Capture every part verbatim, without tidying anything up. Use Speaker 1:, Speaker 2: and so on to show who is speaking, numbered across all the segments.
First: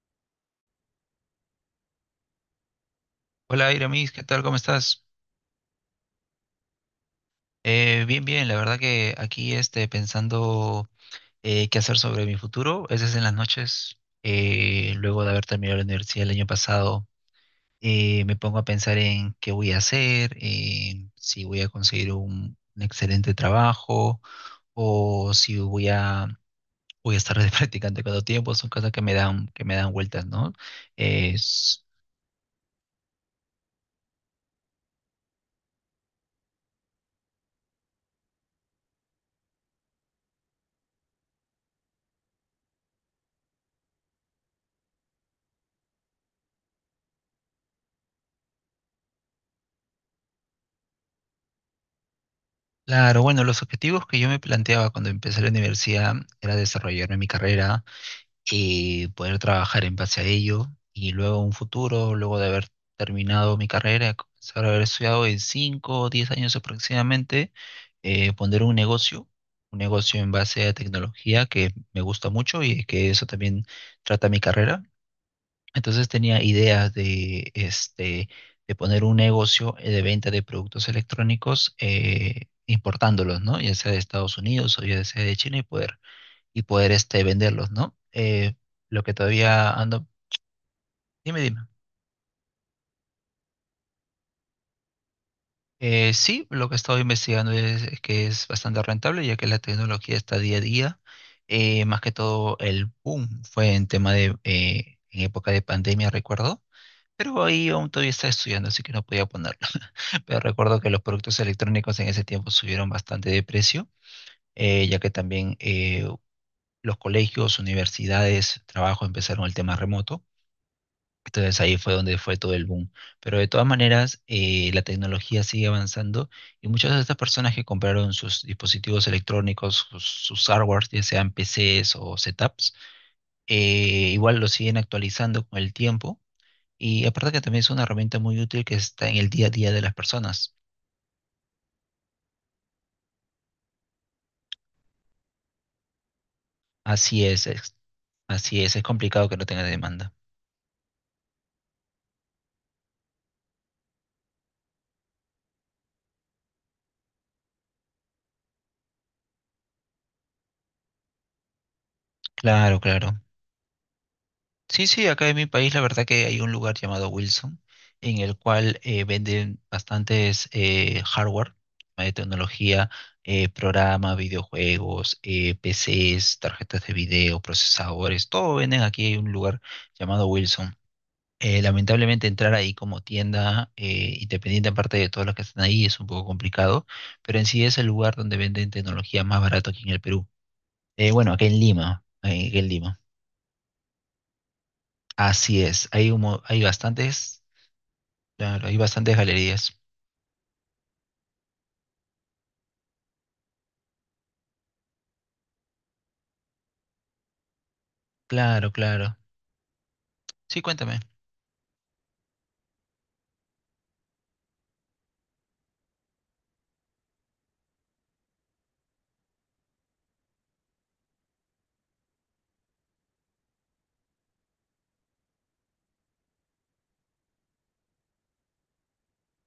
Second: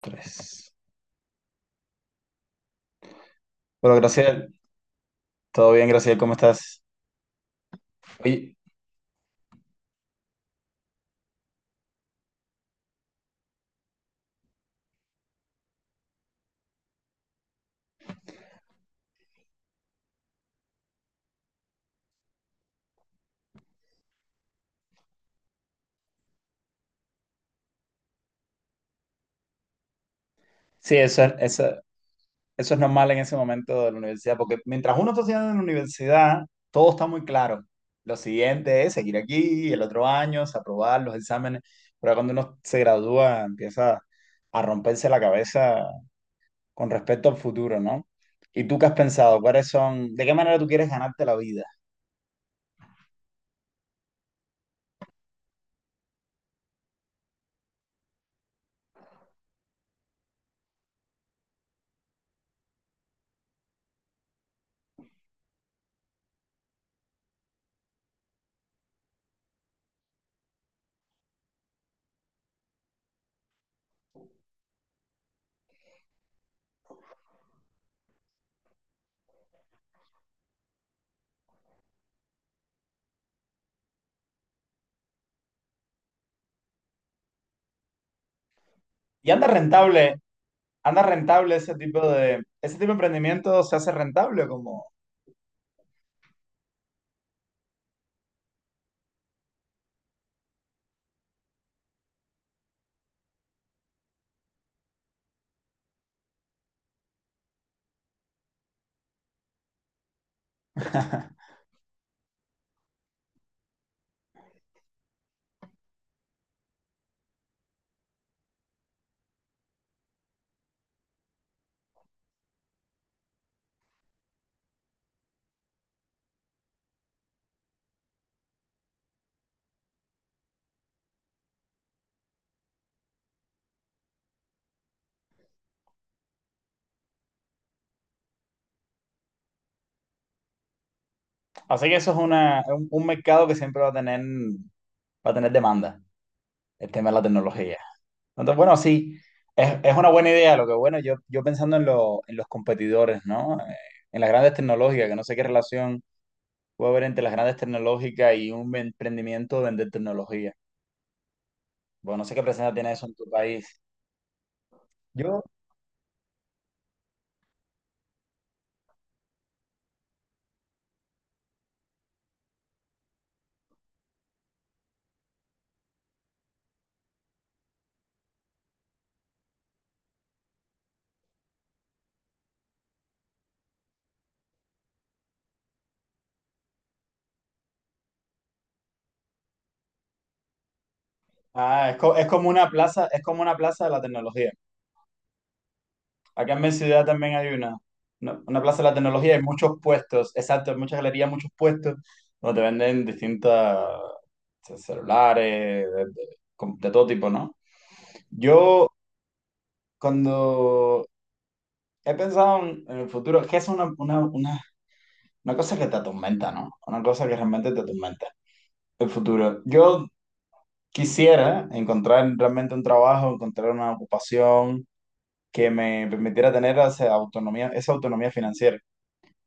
Speaker 1: Tres.
Speaker 2: Hola,
Speaker 1: Bueno,
Speaker 2: Iramis, ¿qué tal?
Speaker 1: Graciela,
Speaker 2: ¿Cómo estás?
Speaker 1: todo bien, Graciela, ¿cómo estás?
Speaker 2: Eh, bien, bien, la
Speaker 1: Oye,
Speaker 2: verdad que aquí este, pensando eh, qué hacer sobre mi futuro, a veces en las noches, eh, luego de haber terminado la universidad el año pasado, eh, me pongo a pensar en qué voy a hacer, en si voy a conseguir un, un excelente trabajo o si voy a, voy a estar de practicante cada tiempo, son cosas que me dan, que me dan vueltas, ¿no?
Speaker 1: sí, eso es, eso,
Speaker 2: Es,
Speaker 1: eso es normal en ese momento de la universidad, porque mientras uno está estudiando en la universidad, todo está muy claro. Lo siguiente es seguir aquí, el otro año, es aprobar los exámenes, pero cuando uno se gradúa empieza a romperse la cabeza con respecto al futuro, ¿no? ¿Y tú qué has pensado? ¿Cuáles son, de qué manera tú quieres ganarte la vida?
Speaker 2: claro, bueno, los objetivos que yo me planteaba cuando empecé la universidad era desarrollarme en mi carrera, y poder trabajar en base a ello y luego un futuro, luego de haber terminado mi carrera, comenzar a haber estudiado en cinco o diez años aproximadamente, eh, poner un negocio, un negocio en base a tecnología que me gusta mucho y que eso también trata mi carrera. Entonces tenía ideas de, este, de poner un negocio eh, de venta de productos electrónicos. Eh, importándolos, ¿no? Ya sea de Estados Unidos o ya sea de China y poder y poder este, venderlos, ¿no? Eh, lo que
Speaker 1: ¿Y anda
Speaker 2: todavía ando...
Speaker 1: rentable, anda
Speaker 2: Dime,
Speaker 1: rentable
Speaker 2: dime.
Speaker 1: ese tipo de, ese tipo de emprendimiento se hace rentable como...
Speaker 2: Eh, sí, lo que he estado investigando es, es que es bastante rentable, ya que la tecnología está día a día. Eh, más que todo el boom fue en tema de, eh, en época de pandemia, recuerdo. Pero ahí aún todavía estaba estudiando, así que no podía ponerlo. Pero recuerdo que los productos electrónicos en ese tiempo subieron bastante de precio, eh, ya que también eh, los colegios, universidades, trabajo empezaron el tema remoto. Entonces ahí fue donde fue todo el boom. Pero de todas maneras, eh, la tecnología sigue avanzando y muchas de estas personas que compraron sus dispositivos electrónicos, sus, sus hardwares, ya sean P Cs o setups, eh, igual lo siguen actualizando con el tiempo. Y aparte que también es una herramienta muy útil que está en el día a día de las personas.
Speaker 1: Así que eso es una, un, un mercado que siempre va a tener, va a tener demanda, el tema de la
Speaker 2: Así es, es-
Speaker 1: tecnología. Entonces,
Speaker 2: así es,
Speaker 1: bueno,
Speaker 2: es
Speaker 1: sí,
Speaker 2: complicado que no tenga
Speaker 1: es, es una
Speaker 2: demanda.
Speaker 1: buena idea. Lo que bueno, yo, yo pensando en, lo- en los competidores, ¿no? Eh, en las grandes tecnológicas, que no sé qué relación puede haber entre las grandes tecnológicas y un emprendimiento de vender tecnología. Bueno, no sé qué presencia
Speaker 2: Claro,
Speaker 1: tiene eso en
Speaker 2: claro.
Speaker 1: tu país.
Speaker 2: Sí, sí, acá en
Speaker 1: Yo,
Speaker 2: mi país la verdad que hay un lugar llamado Wilson en el cual eh, venden bastantes eh, hardware eh, tecnología, eh, programa, videojuegos, eh, P Cs, tarjetas de video, procesadores, todo venden aquí en un lugar llamado Wilson. Eh, lamentablemente entrar ahí como tienda eh, independiente aparte de todos los que están ahí es un poco complicado, pero en sí es el lugar donde venden tecnología más barato aquí en el Perú. Eh, bueno, aquí en
Speaker 1: ah, es,
Speaker 2: Lima,
Speaker 1: co- es
Speaker 2: eh,
Speaker 1: como
Speaker 2: aquí en
Speaker 1: una
Speaker 2: Lima.
Speaker 1: plaza, es como una plaza de la tecnología.
Speaker 2: Así es, hay un mo-
Speaker 1: Acá en
Speaker 2: hay
Speaker 1: mi ciudad también
Speaker 2: bastantes,
Speaker 1: hay una, una, una
Speaker 2: claro, hay
Speaker 1: plaza de la
Speaker 2: bastantes
Speaker 1: tecnología, hay muchos
Speaker 2: galerías.
Speaker 1: puestos, exacto, muchas galerías, muchos puestos, donde te venden distintas ce- celulares, de, de- com- de todo tipo, ¿no?
Speaker 2: Claro,
Speaker 1: Yo
Speaker 2: claro. Sí, cuéntame.
Speaker 1: cuando he pensado en, en el futuro, que es una, una, una, una cosa que te atormenta, ¿no? Una cosa que realmente te atormenta, el futuro. Yo quisiera encontrar realmente un trabajo, encontrar una ocupación que me permitiera tener esa autonomía, esa autonomía financiera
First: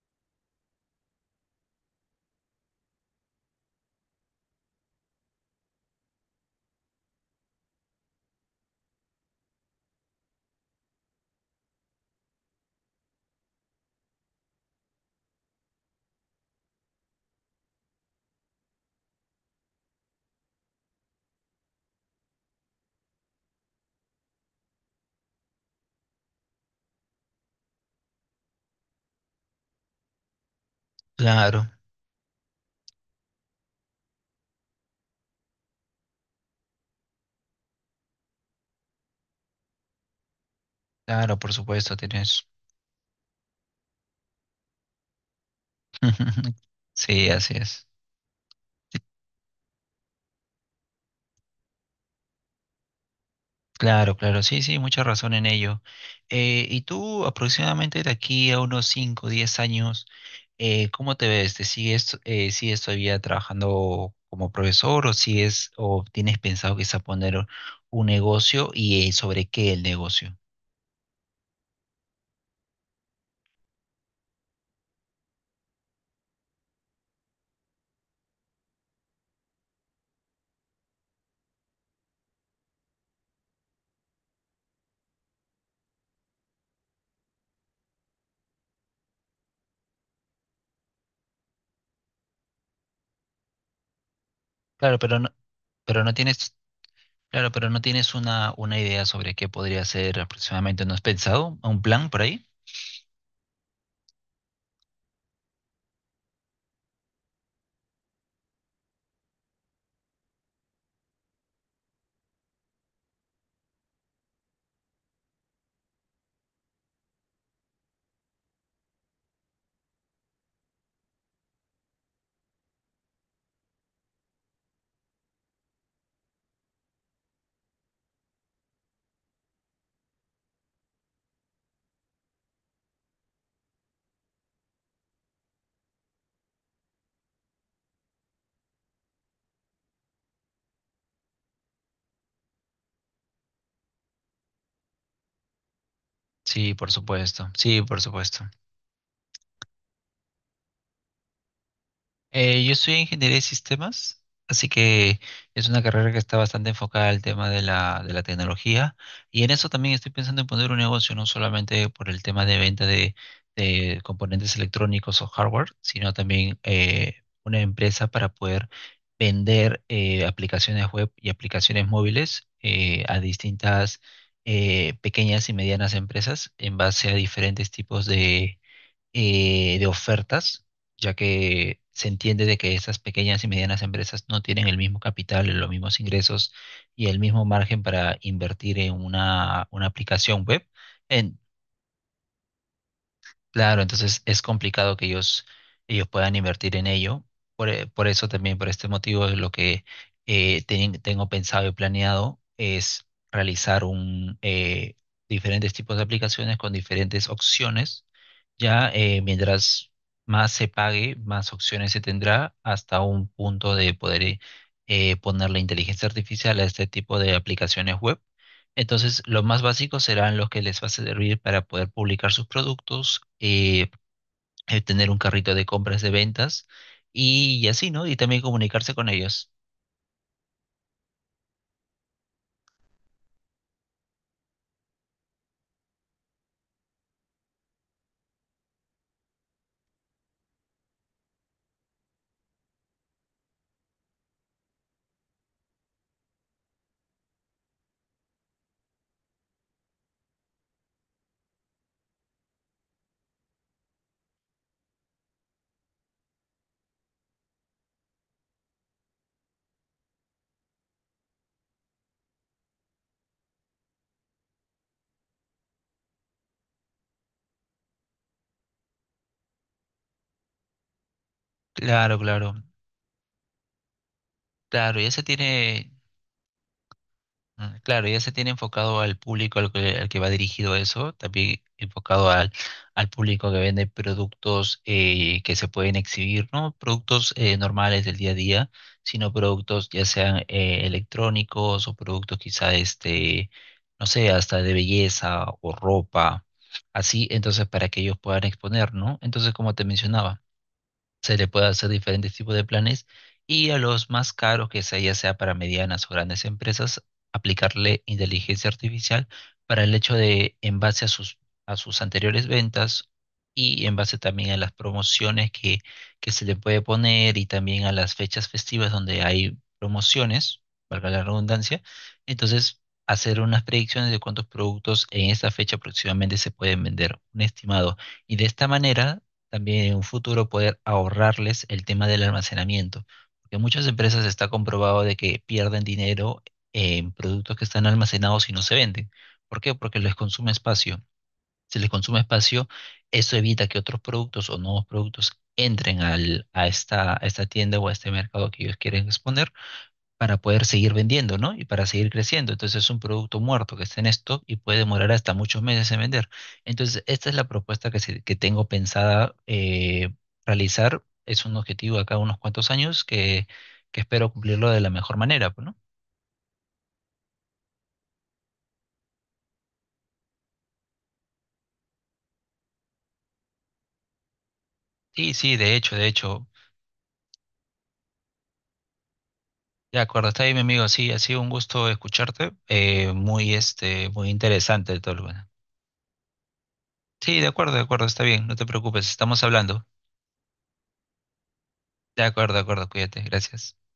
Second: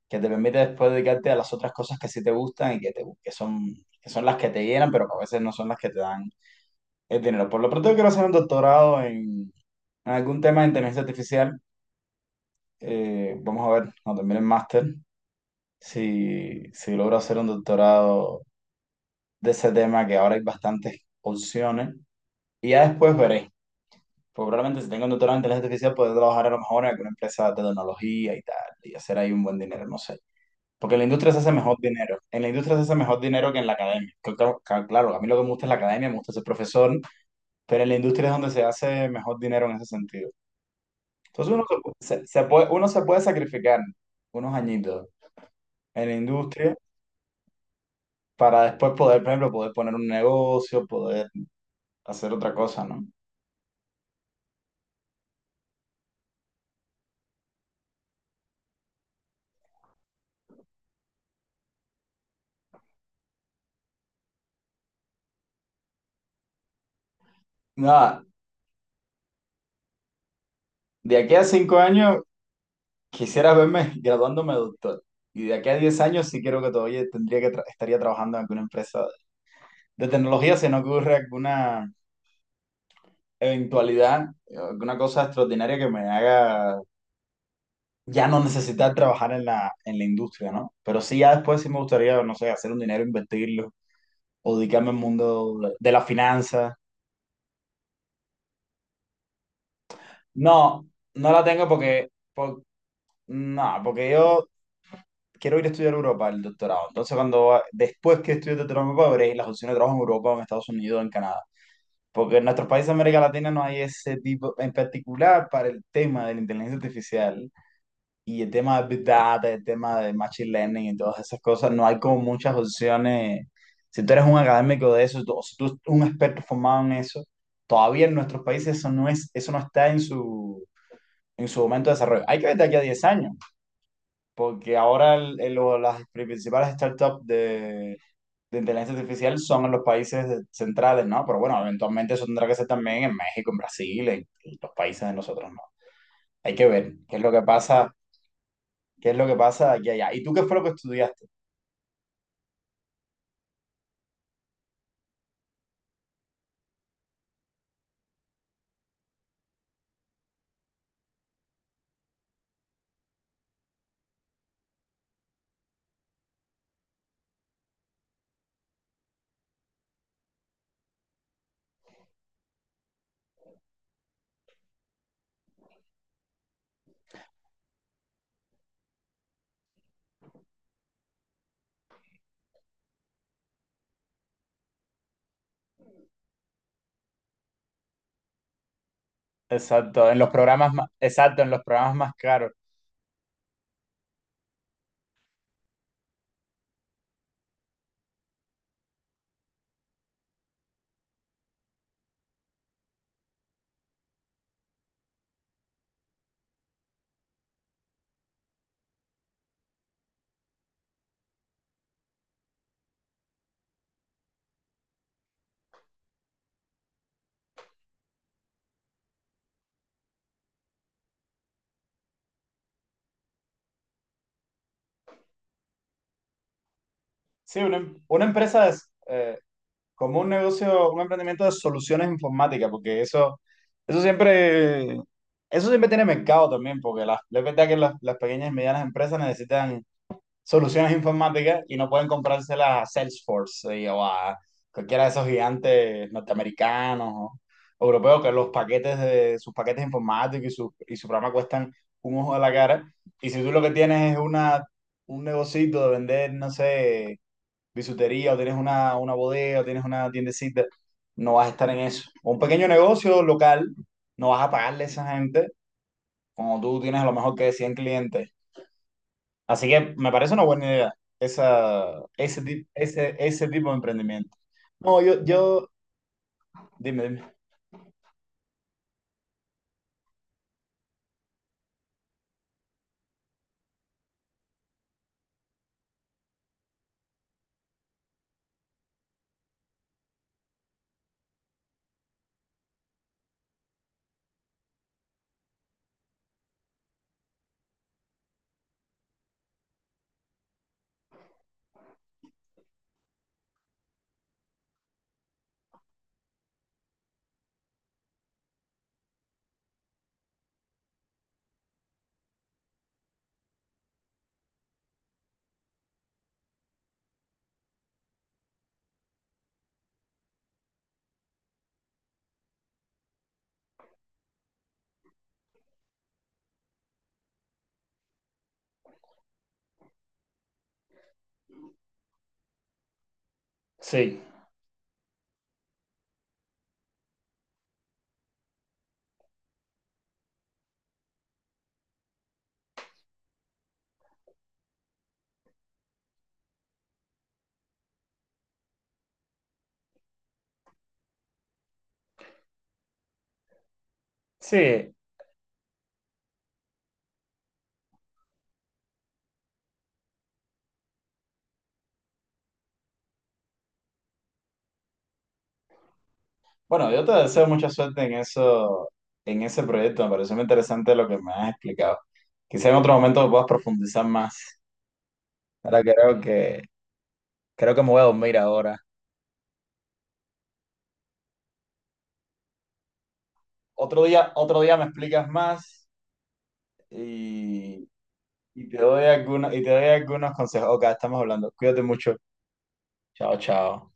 Speaker 1: que te permite después dedicarte a las otras cosas que sí te gustan y que, te, que, son, que son las que te llenan, pero que a veces no son las que te dan el dinero. Por lo pronto, yo quiero hacer un doctorado en, en algún tema de inteligencia artificial. Eh, vamos a ver cuando termine el máster si, si logro hacer un doctorado de ese tema, que ahora hay bastantes opciones. Y ya después veré. Pues probablemente si tengo un doctorado en inteligencia artificial, podré trabajar a lo mejor en alguna empresa de tecnología y tal, y hacer ahí un buen dinero, no sé. Porque en la industria se hace
Speaker 2: Claro,
Speaker 1: mejor dinero. En la industria se hace mejor dinero que en la academia. Que ca- ca- Claro, a mí lo que me gusta es la academia, me gusta ser profesor, pero en la industria es donde se hace mejor dinero en ese sentido.
Speaker 2: claro,
Speaker 1: Entonces
Speaker 2: por
Speaker 1: uno
Speaker 2: supuesto,
Speaker 1: se, se- se
Speaker 2: tienes.
Speaker 1: puede, uno se puede sacrificar unos añitos en la industria
Speaker 2: Sí, así es.
Speaker 1: para después poder, por ejemplo, poder poner un negocio, poder hacer otra cosa, ¿no?
Speaker 2: Claro, claro, sí, sí, mucha razón en ello. Eh, y tú, aproximadamente de aquí a unos cinco, diez años, eh, ¿cómo te ves? ¿Te sigues, eh, sigues todavía trabajando como profesor o sigues, o tienes pensado quizá poner un
Speaker 1: Nada,
Speaker 2: negocio y eh, sobre qué el negocio?
Speaker 1: de aquí a cinco años quisiera verme graduándome de doctor. Y de aquí a diez años sí creo que todavía tendría que tra- estaría trabajando en alguna empresa de tecnología, se nos ocurre alguna eventualidad, una cosa extraordinaria que me haga ya no necesitar trabajar en la, en la industria, ¿no? Pero sí, ya después sí me gustaría, no sé, hacer un dinero, invertirlo, o dedicarme al
Speaker 2: Claro, pero no,
Speaker 1: mundo de, de
Speaker 2: pero
Speaker 1: las
Speaker 2: no tienes
Speaker 1: finanzas.
Speaker 2: claro, pero ¿no tienes una, una idea sobre qué podría ser aproximadamente?
Speaker 1: No,
Speaker 2: ¿No has
Speaker 1: no la
Speaker 2: pensado
Speaker 1: tengo
Speaker 2: un
Speaker 1: porque,
Speaker 2: plan por ahí?
Speaker 1: por- no, porque yo quiero ir a estudiar a Europa el doctorado. Entonces, cuando va- después que estudie el doctorado me Europa, veré las opciones de trabajo en Europa, o en Estados Unidos, o en Canadá. Porque en nuestros países de América Latina no hay ese tipo, en particular para el tema de la inteligencia artificial y el tema de Big Data, el tema de Machine Learning y todas esas cosas, no hay como muchas opciones. Si tú eres un académico de eso, tú- o si tú eres un experto formado en eso, todavía en nuestros países eso no es, eso no está en su, en su momento de desarrollo. Hay que ver de aquí a diez años, porque ahora el- el- lo- las principales startups de, de inteligencia artificial son en los países de- centrales, ¿no? Pero bueno, eventualmente eso tendrá que ser también en México, en Brasil, en, en los países de nosotros, ¿no? Hay que
Speaker 2: Sí, por
Speaker 1: ver qué es lo que
Speaker 2: supuesto. Sí,
Speaker 1: pasa.
Speaker 2: por supuesto.
Speaker 1: ¿Qué es lo que pasa de aquí a allá? ¿Y tú qué fue lo que estudiaste?
Speaker 2: Eh, yo soy ingeniería de sistemas, así que es una carrera que está bastante enfocada al tema de la, de la tecnología y en eso también estoy pensando en poner un negocio, no solamente por el tema de venta de, de componentes electrónicos o hardware, sino también eh, una empresa para poder vender eh, aplicaciones web y aplicaciones móviles eh, a distintas eh, pequeñas y medianas empresas en base a diferentes tipos de eh, de ofertas, ya que se entiende de que esas pequeñas y medianas empresas no tienen el mismo capital, los mismos ingresos y el mismo margen para invertir en una, una
Speaker 1: Exacto, en los
Speaker 2: aplicación web.
Speaker 1: programas más,
Speaker 2: En,
Speaker 1: exacto, en los programas más caros.
Speaker 2: claro, entonces es complicado que ellos, ellos puedan invertir en ello. Por, e- por eso también, por este motivo, es lo que eh, ten- tengo pensado y planeado es realizar un, eh, diferentes tipos de aplicaciones con diferentes opciones ya, eh, mientras más se pague, más opciones se tendrá hasta un punto de poder eh, eh, poner la inteligencia artificial a este tipo de aplicaciones web. Entonces, los más básicos serán los que les va a servir para poder publicar sus productos, eh, eh, tener un carrito de compras de ventas
Speaker 1: Sí,
Speaker 2: y, y
Speaker 1: una,
Speaker 2: así,
Speaker 1: em-
Speaker 2: ¿no? Y
Speaker 1: una
Speaker 2: también
Speaker 1: empresa es
Speaker 2: comunicarse con
Speaker 1: eh,
Speaker 2: ellos.
Speaker 1: como un negocio, un emprendimiento de soluciones informáticas, porque eso, eso siempre, eso siempre tiene mercado también, porque las, es verdad que las, las pequeñas y medianas empresas necesitan soluciones informáticas y no pueden comprárselas a Salesforce y- o a cualquiera de esos gigantes norteamericanos o europeos que los paquetes de sus paquetes informáticos y su, y su programa cuestan un ojo de la cara. Y si tú lo que tienes es una, un negocito de vender, no sé, bisutería o tienes una, una bodega o tienes una tiendecita, no vas a estar en eso. O un pequeño negocio local, no vas a pagarle a esa gente. Como tú tienes a lo mejor que cien clientes. Así que me parece una buena idea esa,
Speaker 2: Claro,
Speaker 1: ese,
Speaker 2: claro,
Speaker 1: ti- ese, ese tipo de emprendimiento.
Speaker 2: claro.
Speaker 1: No,
Speaker 2: Ya
Speaker 1: yo,
Speaker 2: se
Speaker 1: yo,
Speaker 2: tiene,
Speaker 1: dime, dime.
Speaker 2: mm, claro, ya se tiene enfocado al público al que, al que va dirigido eso, también enfocado al, al público que vende productos eh, que se pueden exhibir, no productos eh, normales del día a día, sino productos ya sean eh, electrónicos o productos quizá, este, no sé, hasta de belleza o ropa, así, entonces para que ellos puedan exponer, ¿no? Entonces, como te mencionaba se le puede hacer diferentes tipos de planes y a los más caros, que sea ya sea para medianas o grandes empresas, aplicarle inteligencia artificial para el hecho de, en base a sus, a sus anteriores ventas y en base también a las promociones que, que se le puede poner y también a las fechas festivas donde hay promociones, valga la redundancia, entonces hacer unas predicciones de cuántos productos en esta fecha aproximadamente se pueden vender, un estimado. Y de esta manera también en un futuro poder ahorrarles el tema del almacenamiento, porque muchas
Speaker 1: Sí,
Speaker 2: empresas está comprobado de que pierden dinero en productos que están almacenados y no se venden. ¿Por qué? Porque les consume espacio. Si les consume espacio, eso evita que otros productos o nuevos productos entren al- a esta, a esta tienda o a este mercado que ellos quieren exponer para poder seguir vendiendo, ¿no? Y para seguir creciendo. Entonces es un producto muerto que está en stock y puede
Speaker 1: sí.
Speaker 2: demorar hasta muchos meses en vender. Entonces, esta es la propuesta que, se- que tengo pensada eh, realizar. Es un objetivo de acá a unos cuantos años que, que espero cumplirlo de la mejor manera, pues, ¿no?
Speaker 1: Bueno, yo te deseo mucha suerte en eso, en ese proyecto. Me pareció muy interesante lo que me has explicado. Quizá en otro momento puedas profundizar más.
Speaker 2: Sí, sí, de
Speaker 1: Ahora
Speaker 2: hecho, de
Speaker 1: creo
Speaker 2: hecho.
Speaker 1: que, creo que me voy a dormir ahora.
Speaker 2: De acuerdo, está bien, mi amigo, sí, ha sido un gusto escucharte, eh, muy,
Speaker 1: Otro
Speaker 2: este, muy
Speaker 1: día, otro día me
Speaker 2: interesante todo lo
Speaker 1: explicas
Speaker 2: bueno.
Speaker 1: más
Speaker 2: Sí, de acuerdo, de
Speaker 1: y,
Speaker 2: acuerdo, está bien, no te
Speaker 1: y te doy
Speaker 2: preocupes, estamos
Speaker 1: algunos, y te doy
Speaker 2: hablando.
Speaker 1: algunos consejos. Ok, estamos hablando. Cuídate mucho.
Speaker 2: De acuerdo, de acuerdo, cuídate,
Speaker 1: Chao,
Speaker 2: gracias.
Speaker 1: chao.